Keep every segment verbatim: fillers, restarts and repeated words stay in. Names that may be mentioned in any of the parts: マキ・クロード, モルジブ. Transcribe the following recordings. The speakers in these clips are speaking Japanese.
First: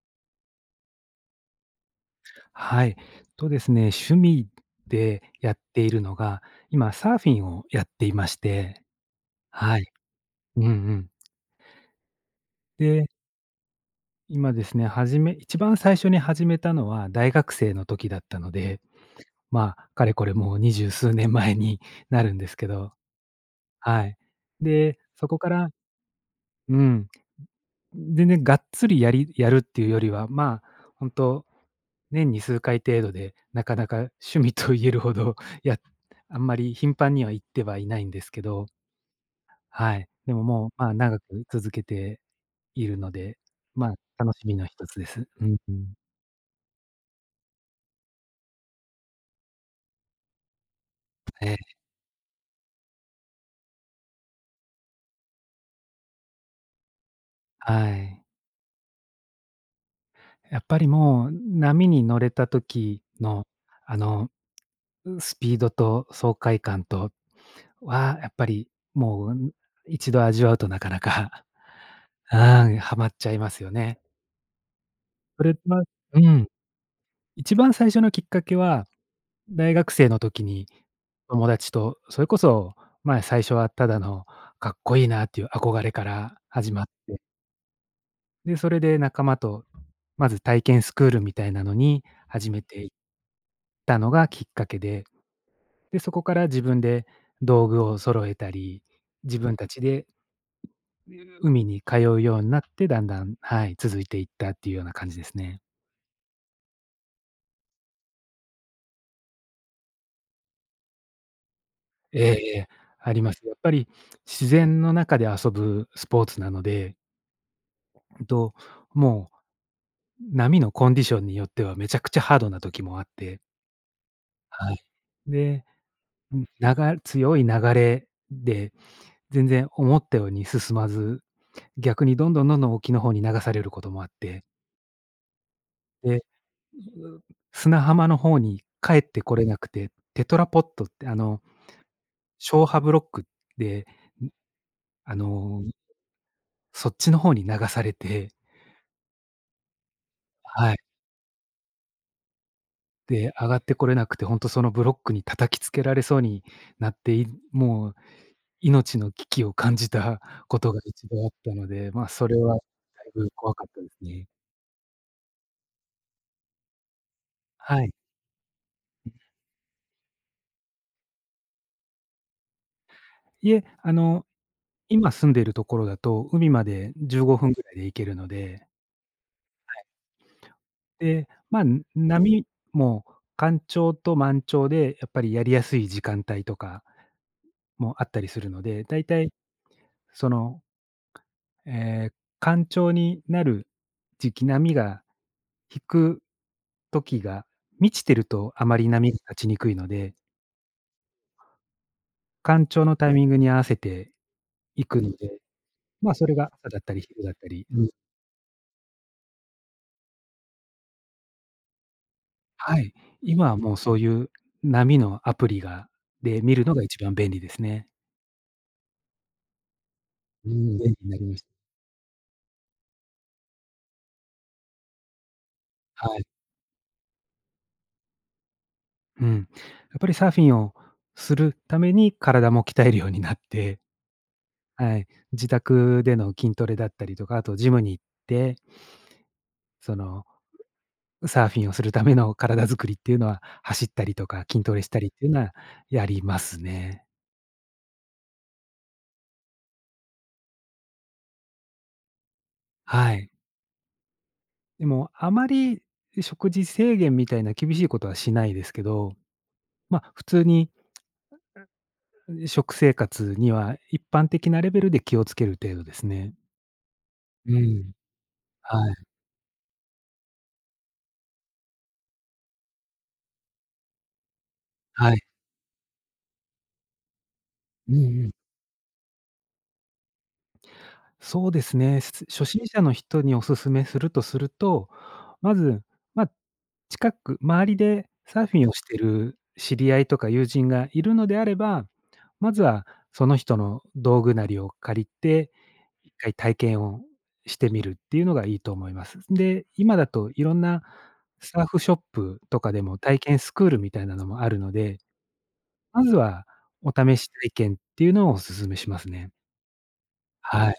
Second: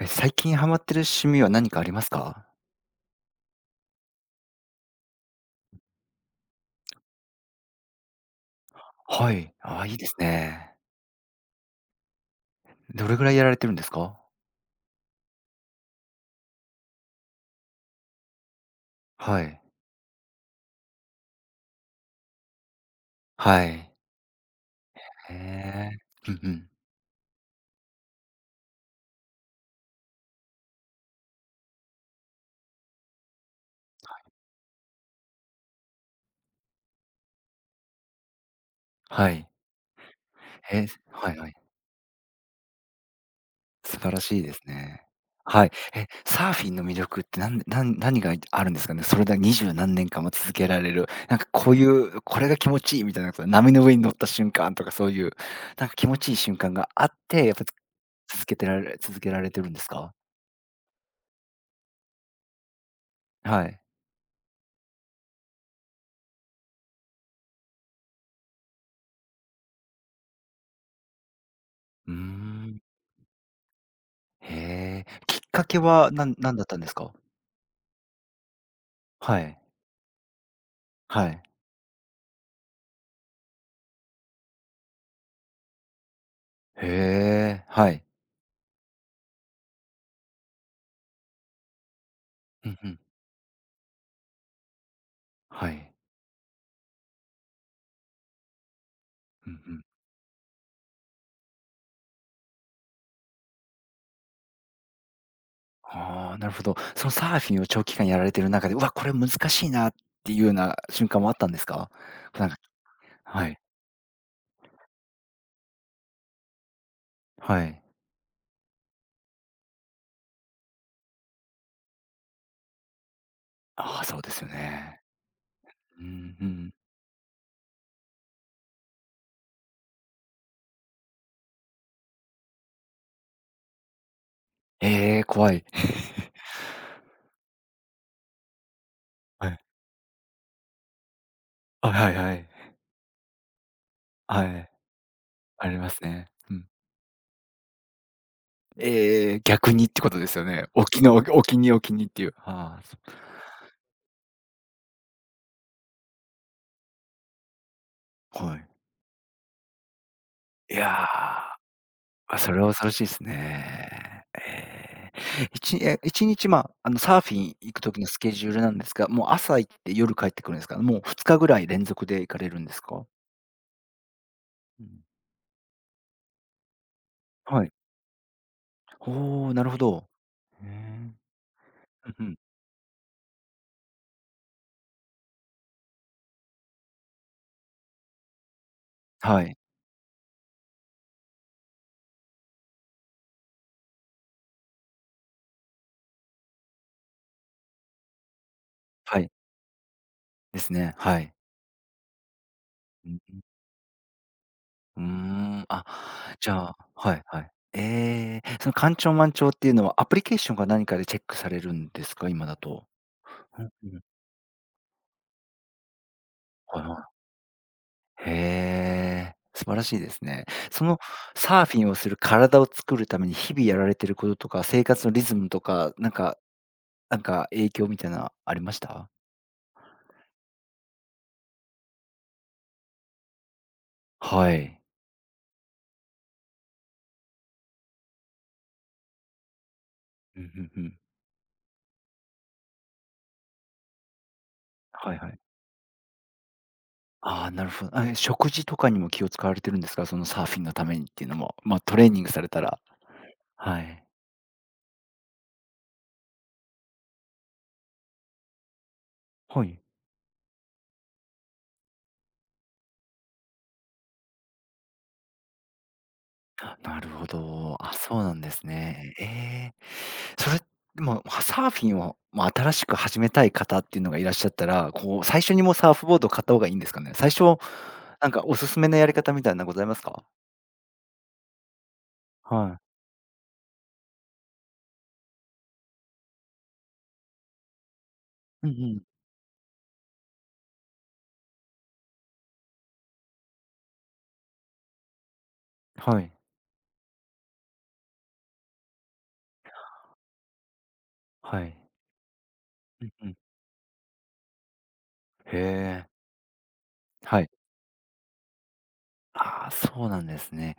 え、最近ハマってる趣味は何かありますか？はい。とですね、趣味でやっているのが、今サーフィンをやっていまして。はい。はああ、い。いいですうんうね。ん。で、どれぐらいやられてるんですか？今ですね、始め一番最初に始めたのは大学生の時だったので、はい。まあ、かれこれもう二十数年前になるんですけど。はい。はい。で、そこからへえ。うんうん。うん、全然がっつりやりやるっていうよりは、まあ、ほんと年に数回程度で、なかなか趣味と言えるほど、やあんまり頻繁には行ってはいないんですけど。はい。はい。でももう、え、まあ、長はいくはい。続けているので、ま素晴らあ、楽しいしでみすの一つね。です。うんはい。うん。え、サーフィンの魅力ってなんなん何があるんですかね？それだ二十何年間も続けられる、なんかええ、こういう、これが気持ちいいみたいな、こと。波の上に乗った瞬間とかそういう、なんか気持ちいい瞬間があって、やっぱつはい。続けてられ続けられてるんですか？やっぱりもう、波に乗れた時の、はい。あの、スピードと爽快感とは、やっぱりもう、一度味わうとなかなか、うー あん、ん。はまっちゃいますよね。へえ、きっそれかけははうなんん、なんだったんですか？一番最初のきっかけは、はい、大学生の時にはい。友達と、それこそ、まあ、最初はただのかっこいいなっていう憧れから始まっへて、え、はい。で、それで仲間と、まず体験スクールみたいなのに始めうんていうっん。たのがきっかけで、はい。で、そこから自分で道具を揃えたり、自うん分うたちん。で海に通うようになって、だんだん、はい、続いていったっていうような感じですね。ああ、なるほど。そのサーフィンを長期間やられてる中で、うわ、これ難しいなっていうような瞬間もあったんですか？ええなんえか、え、あります。はやっい、ぱり自然の中で遊ぶスポーツなので、はい。うんと、もう波のコンディションによってはめちゃくちゃハードな時もあって、ああ、そうですよはい。ね。で、ううんうん、なん。が強い流れで、全然思ったように進まず、逆にどんどんどんどん沖の方に流されることもあって、ええ、怖い。で、う砂浜の方に帰ってこれはない。くて、テトラポットってあの、あ、はいはい。消波ブロックで、はい、あの、ありますね。うん。そっちの方に流されて、ええ、逆にってことですよね。はい。沖の沖に沖にっていう。ああ、そで、上がってこれなくて、ほんとそのブロックに叩きつけられそうになって、いもうう、はい。い命の危機を感じたことがや。一度あったので、まあ、それあ、そはれだは恐ろしいでいすぶ怖かったですね。ね。ええ。いちえ、いちにち、まあ、あの、サーフィン行くはい。時のスケジュールなんですが、もう朝行って夜帰ってくるんですか？もうふつかぐらい連続で行かれるんですか？いえ、あの、うん。今住んでいるところだと、海までじゅうごふんぐはらい。いで行けるので、おお、なるほど。へで、え。まあ、うんうん。波も干潮と満潮でやっぱりやりやすい時間帯とかもあったりするので、だいたいはい。その、ええ、干潮になる時期、波が引く時が、満ちてるとあまり波がはい。立ちにくいので、ですね。はい。干潮のうタんイミンうグん。に合わせていくうーので、ん。あ、まあ、それがじ朝ゃあ、だったりは昼いだっはたい。り、うん、ええ、その干潮満潮っていうのはアプリケーションか何かでチェックされるんですか？今だはと。い、今はうんもううそうん。いう波のアプリがで見るのはがいは一番い。便利ですね。へえ、素晴らしいですね。うん、便そ利のになりました。サーフィンをする体を作るために日々やられてることとか、生活のリズムとか、なんはい。かなんか影響みたいなありました？うん。やっぱりサーフィンをするために体も鍛えるようになって、はい。はい、自宅での筋トレだったりとか、あとジムに行って、そのうんうんうん。サーフィンをするための体作りっていうのは、走ったりとか筋トレしたりっはいていはうい。のはやりますね。ああ、なるほど。あ、え、食事とかにも気を使われてるんですか？そのサーフィンのためにっていうのも、ま、トレーニングされたら。はい。はい。でも、あまり食事制限みたいな厳しいことはしないですけど、はい。まあ、普通に食生活には一般的なレベルで気をつける程度ですね。なるほうど。ん。あ、そうなんですはい、ね。ええ。それ、でも、サーフィンを、ま、新しく始めたい方っていうのがいらっしゃったら、はい。こう、最初にもうサーフボードを買った方がいいんですかね？最初、うんうなんかん、おすすめのやり方みたいなのございますか？そうですね。す初心は者のい。人にお勧めするとすると、まず、まあ、近く周りでサーフィうンんをうしてん。る知り合いとか友人がいるのであれば、まずはその人の道具なりを借りて、一はい。回体験をしてみるっていうのがいいと思います。で、今だといろんなサはーい。フショップとかでもうん体うん。験スクールみたいなのもあるので、へまえ。ずはお試しはい。体験っていうのをお勧めしますね。ああ、そうなんですはい。ね。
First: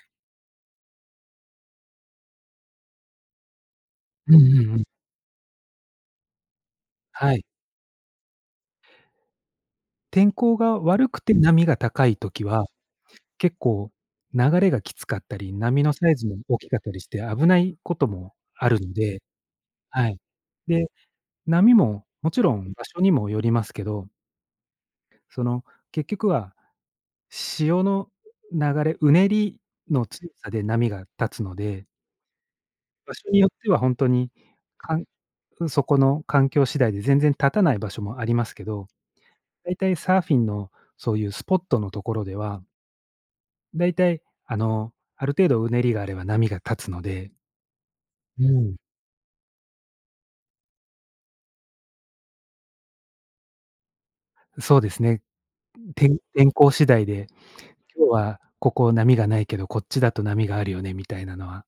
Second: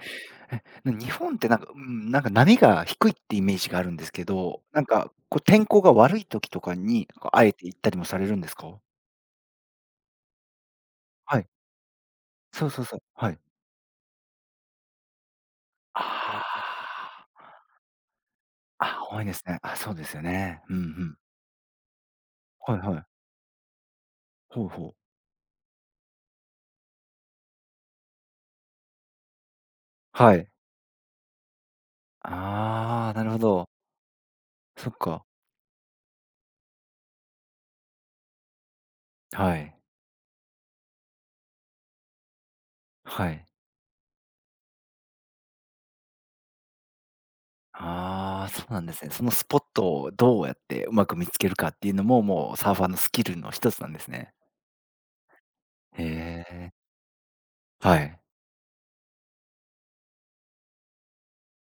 え、な日本ってなんか、うん、なんか波が低いってイメージがあるんですけうんうど、んうなん。んか、こう、天候が悪い時とかに、こはう、あい。えて行ったりもされるんですか？天候が悪くてはい。波が高い時は、そうそうそう。はい。結構流れがきつかったり、波のサイズもあ大きかったりしてあ。危ないこともあるのあ、で、多いですね。あ、そうではすい。よね。うんうで、ん。波ももちろんはい場は所い。にもよりますけど、ほうほう。その結局は潮の流れ、うねりの強はい。さで波が立つので、場ああ、な所るほによってど。は本当に、そっかんか。そこの環境次第で全然立たない場所もありますけど、は大い。体サーフィンのそういうスポットのところでははい。大体、あの、ある程度うねりがあれば波が立つので、うああ、そうん。なんですね。そのスポットをどうやってうまく見つけるかっていうのも、もうサーファーのスキルの一つなんですね。そうですね、天へ天候え。次第で、は今日い。はここ波がないけど、こっちだと波があるよねみたいなのは、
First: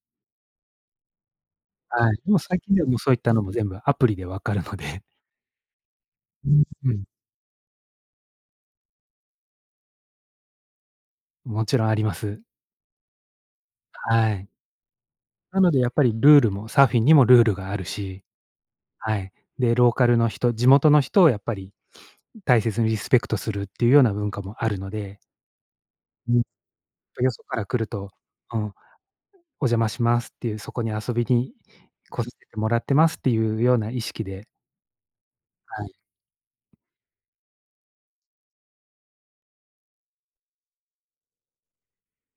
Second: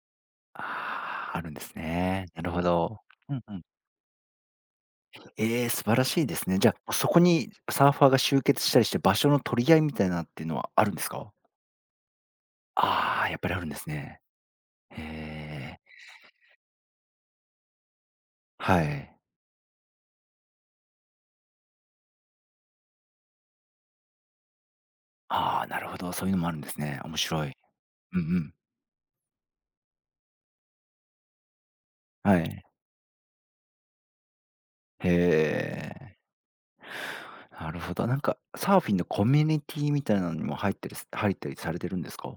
ああ、あるんですはい。ね。もうなる最ほ近ではもうど。そういったうのんもうん。全部アプリで分かるので。ええ、素晴らしいでうすね。ん、じゃあ、うん、そこにサーファーが集結したりして、場所の取り合いみたいなっていうのはあるんですか？もちろんあります。ああー、やっぱりあるんですね。はい。へなのえ。でやっぱりルールもサーフィンにもルールがあるし、はい。はい。で、ローカルの人、地元の人をやっぱり大切にリスペクトするっていうような文化もあるので、ああ、なるほど、そうういうん。のもあるんですね。面よそ白い。から来ると、うんうん。うん、お邪魔しますっていう、そこに遊びに来さはせてい。もらってますっていうような意識で。へはい。え。なるほど。なんか、サーフィンのコミュニティみたいなのにも入ってる入ったりされてるんですか？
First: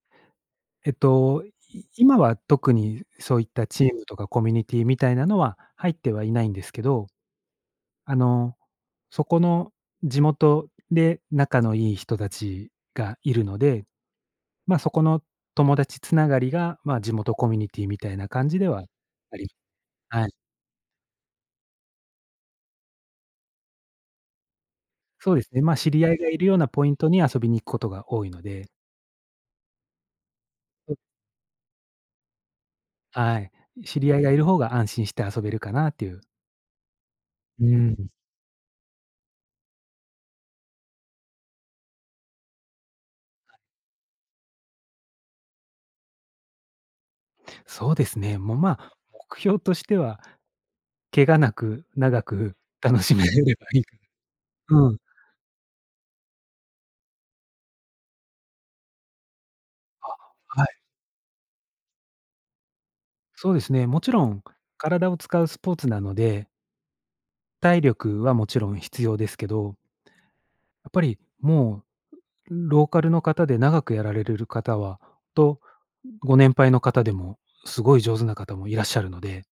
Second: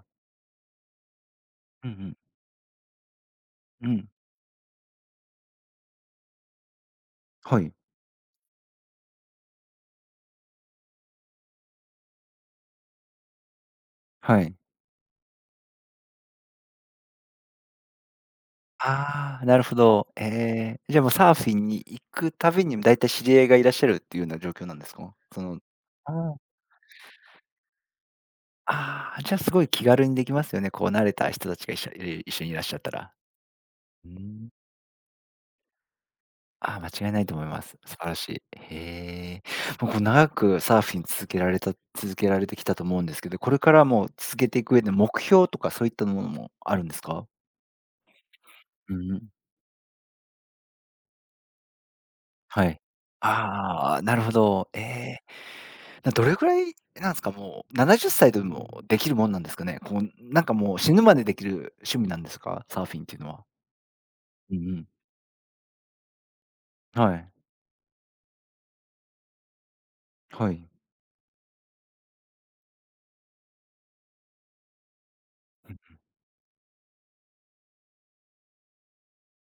えっと、いうんうん。今は特にそういったチうームん。とかコミュニティみたいなのは入ってはいないんですけど、はい。あの、そこの地元で仲のいい人たちがいるので、はい。まあ、そこの友達つながりが、まあ、地元コミュニティみたいな感じではあああ、りなるほど。はい。ええ。じゃあもうサーフィンに行くたびにだいたい知り合いがいらっしゃるっていうような状況なんですか？そうでそすの、ね、まあ、知りあ合ーいがあいー。るようなポイントに遊びに行くことが多いので。あ、じゃあすごい気軽にできますよね、こう慣れた人たちが一緒一緒にいらっしゃったら。はい。知うり合いがいるん。方が安心して遊べるかなっていう。ああ、間違いないと思いまうす。素晴ん。らしい。へえ。もうこう長くサーフィン続けられた続けられてきたと思うんですけど、これからも続けていく上で目標とかそういったものもあるんですか？そうですね、もう、まあ、うん、目標としては、怪我なく長くはい。楽しめればいいか。 あ あ、なるほど。えうん。え。などれぐらいなんすか、もうななじゅっさいでもできるもんなんですかね？こあ、う、なんかはもうい。死ぬまでできる趣味なんですか？サーフィンっていうのは。そうですね、もちろんうんうん。体を使うスポーツなので、はい。体力はもちろん必要ですけど、はい。やっぱりもうローカルの方で長くやられる方はと、うん。ご年配の方でもすごい上手な方もいらっしゃるので、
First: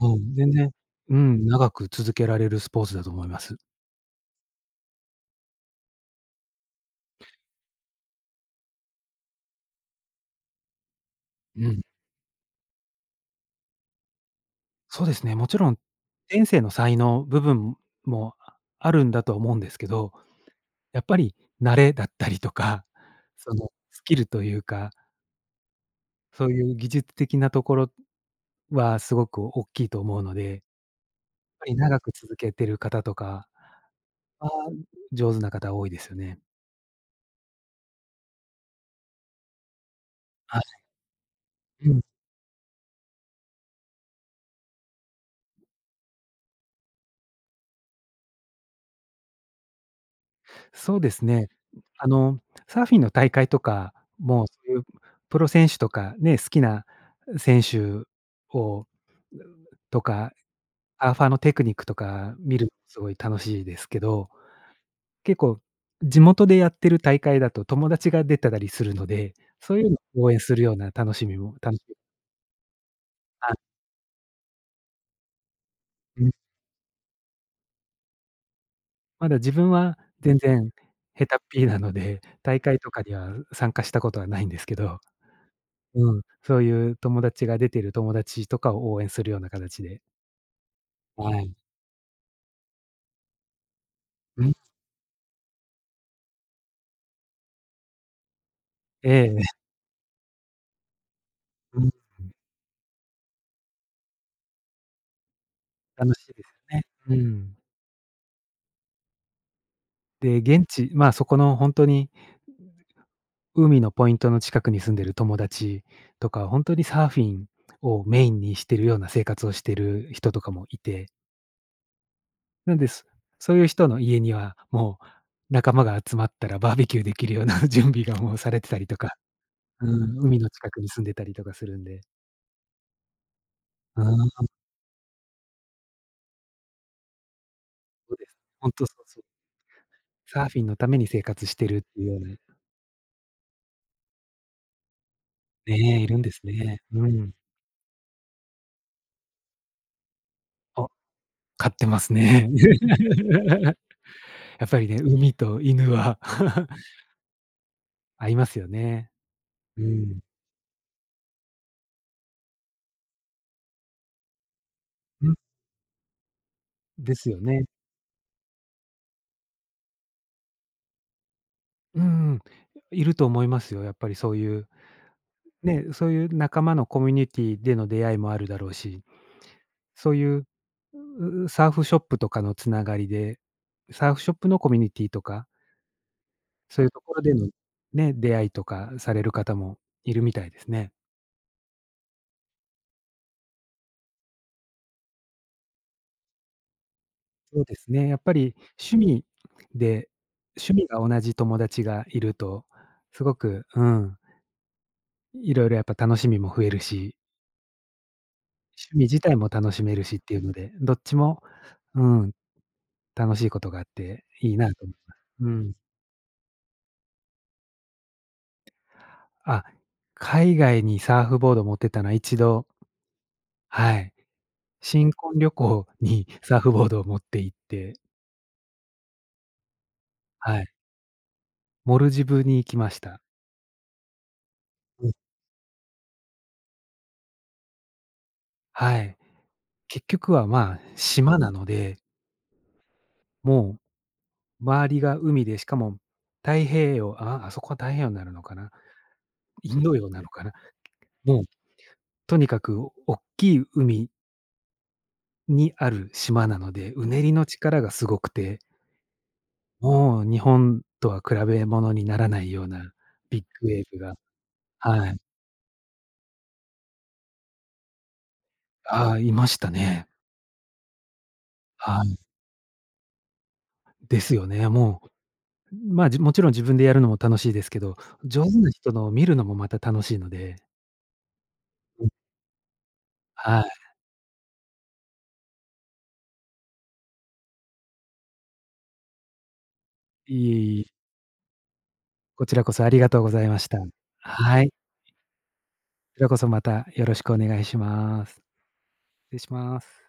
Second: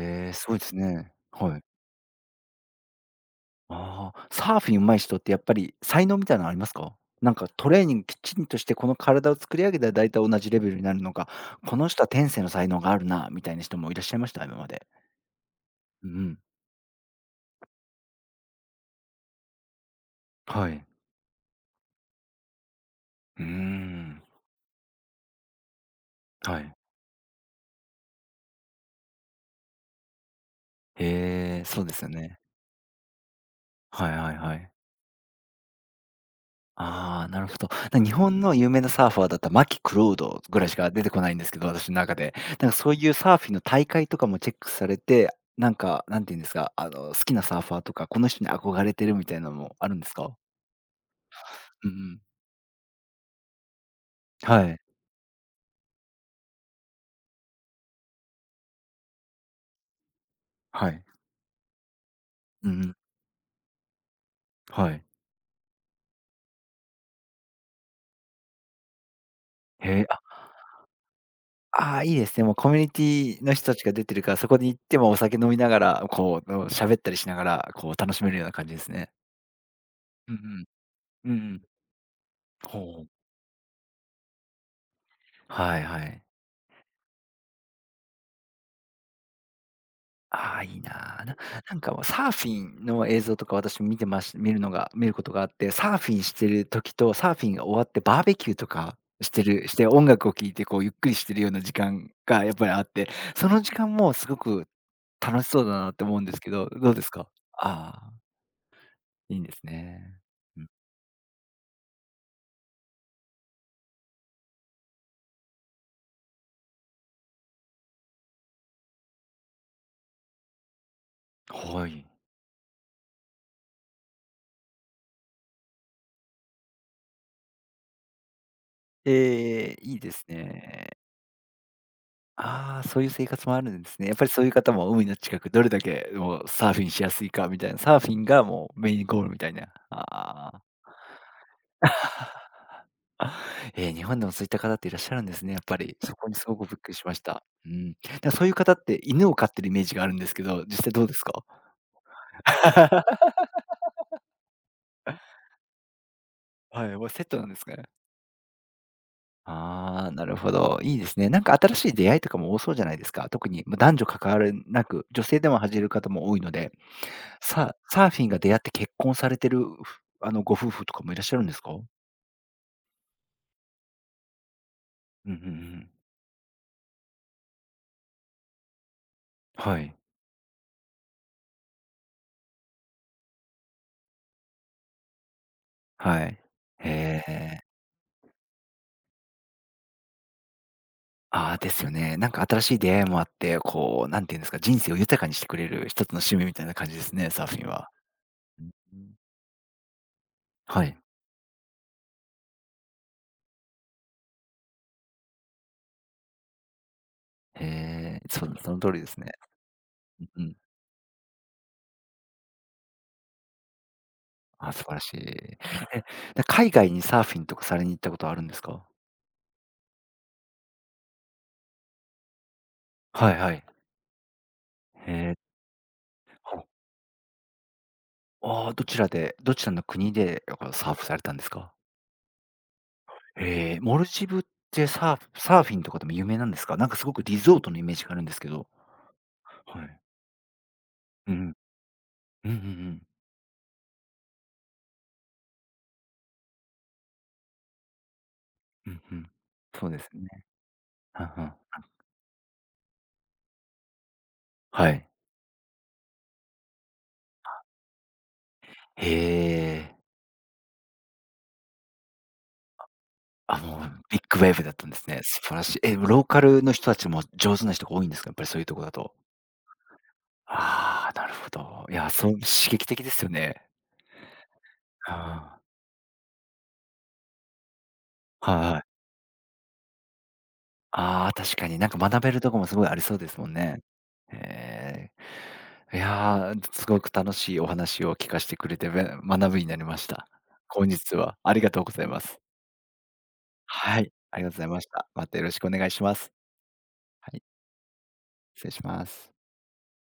うえ、ん、す全ごいで然すね。うん、はい。長く続けられるスポーツだと思います。ああ、サーフィン上手い人ってやっぱり才能みたいなのありますか？なんかトレーニングきちんとして、この体を作り上げたらだいたい同じレベルになるのか、うこん。の人は天性の才能があるなみたいな人もいらっしゃいました？今まで。そうですね、もちろん、うんうん。天性の才能部分もあるんだとは思うんですけど、はい。やっぱり慣れだったりとか、うーそのスキん。ルというか、そうはいい。う技術的なところはすごく大きいと思うので、やっへえ、ぱりそうで長すよく続ね。けてる方とかはいはいは、はい。上手な方多いですよね。ああ、なるほど。なん日本の有名なサーファーだったマキ・クロードぐらいはしか出てこないんですけど、い、私うのん。中で。なんかそういうサーフィンの大会とかもチェックされて、なんか、なんていうんですか、あの、好きなサーファーとか、この人に憧れてるみたいなのもあるんですか？そうですね。うんうあん。の、サーフィンの大会とかも、そはういい。うプロ選手とかね、好きな選手をとかはい。サーファーのテクニックとか見るうんのうん。すごい楽しいですけど、はい。結構地元でやってる大会だと友達が出てたりするので、そういうのへえ、あ、を応援するような楽しみも楽しみああ、いいですね。もうコミュニティあ、の人たちが出てるから、そこに行ってもお酒飲みながら、うん、こう、喋ったりしながら、こう楽しめるような感じですね。まだ自分はう全ん然下うん。う手っんうん。ぴなので、大会とかほにう。は参加したことはないんですけど、はいはうい。ん、そういう友達が出てる友達とかを応援するような形で、ああ、いいなあ。なはい。なんかもうサーフィンの映像とか私見てましう見ん、るのが見ることがあって、サーフィンしてる時と、サーフィンが終わってバーベキューとかしえてえ、るして音楽を聴いてこうゆっくりしてるような時うん、間がやっぱりあって、その時間もすごく楽しそうだなって楽思うんしでいすでけど、すよね。どうですうか？ん。ああ、いいんですね。で、う現ん、地まあ、そこのほんとに海のポイントの近くに住んでる友達とか、本当にサーフィンをメインにしてるような生活をしてる人とかもいて、はい。なんです。そういう人の家には、もう仲間が集まったらバーベキューできるような 準備がもうされてたりとか、ええ、ういいでん、す海の近くにね。住んでたりとかするんで。ああ、そういう生活もあるんですうね。やっぱん、りそそういう方も海の近く、どれだけもうサーフィンしやすいかみたいな、サーフうィンです。が本もう当メそイうンそゴう。ールみたいな。サーあフあ。ィンのために生活してるっていうような、えー、日本でもそういった方っていらっしゃるんですね、やっぱり。ねえ、いそるんこでにすすごくびね。っくりしうましん。た。うん。だ、そういう方って犬を飼ってるイメージがあるんですけど、実あ、際どうですか？飼ってますね。やっぱりね、海と犬は はい、もうセットなんですかね。合いますよね。うああ、ん。なるほど、いいですね。なんか新しい出会いとかも多そうじゃないですか。特に、ま、男女関わらなく、女うん、性でも始める方も多いので。ですよね。ササーフィンが出会って結婚されてる、ふあの、ご夫婦とかもいらっしゃるんですか？うんうんですよねうんいると思いますよ、やっぱりそういう、うんうんうね、ん。そういう仲間のコミュニティでの出会いもあるだろうし、はい、そういう、ううサーフショップとかのつながりで、サーフショップのコミュニティとか、はい。そういうところへでのえ。ね、出会いとかされる方もいるみたいですね。ああ、ですよね。なんか新しい出会いもあって、こう、なんていうんですか、人生を豊かにしてくれる一つの趣味みたいな感じですね、サーフそうィンでは。すね、やっぱりうんう趣ん。味で趣は味い。が同じ友達がいると、すごく、うん、いろいろやっぱ楽しみも増えるしへえ、そう、その通趣り味です自ね。体も楽しめるしっていううんうのん。で、どっちも、うん、楽しいことがあっていいなあ、と素晴思いらましい。す。うえ、ん。で海外にサーフィンとかされに行ったことあるんですか？あ、海外にサーフボード持ってたのは一度、はいはい。はい、へ新え。婚旅行に サあ。ーフボードを持って行って、ああ、どちらでどちらの国で、やっはい、ぱサーフされたんですか？モルジブに行きました。えー、モルジブってうん。サーフサーフィンとかでも有名なんですか？なんかすごくリゾートのイメージがあるんですけど。はい。はい。結局は、まあ、うん。島なので、うんうんうん。もう周りが海で、しかも太平洋あ、あそこは太平洋になるのかな、うんうん。インそうドです洋なね。のかな、はんもうは。とにかくおっきい海はい。にある島なので、うねりの力がすごくて、へえ。もう日本とは比べ物にならないようなビッあ、グウもェーブうが、ビッグウェーブだったんですはい。ね。素晴らしい。え、ローカルの人たちも上手な人が多いんですか？やっぱりそういうとこだあと。あ、いましたね。ああ、なるほど。いはや、い。そう、刺激的ですよね。ですよね。もああ。う、まあ、じもちろん自分でやるのも楽しいですけど、上手なは人い。のを見るのもまた楽しいので。ああ、確かになんか学べるとこもすごいありそうですもんはい。ね。へえ。いやー、すごく楽しいお話を聞かしてくれて、べ学びになりました。いえい本え、日はありがとうございます。こちらこそありがとうございました。はい、ありがとうごはざいい。ました。またよろしくお願いしこまちらす。こそまたよろしはくおい、願いします。失礼しま失す。礼します。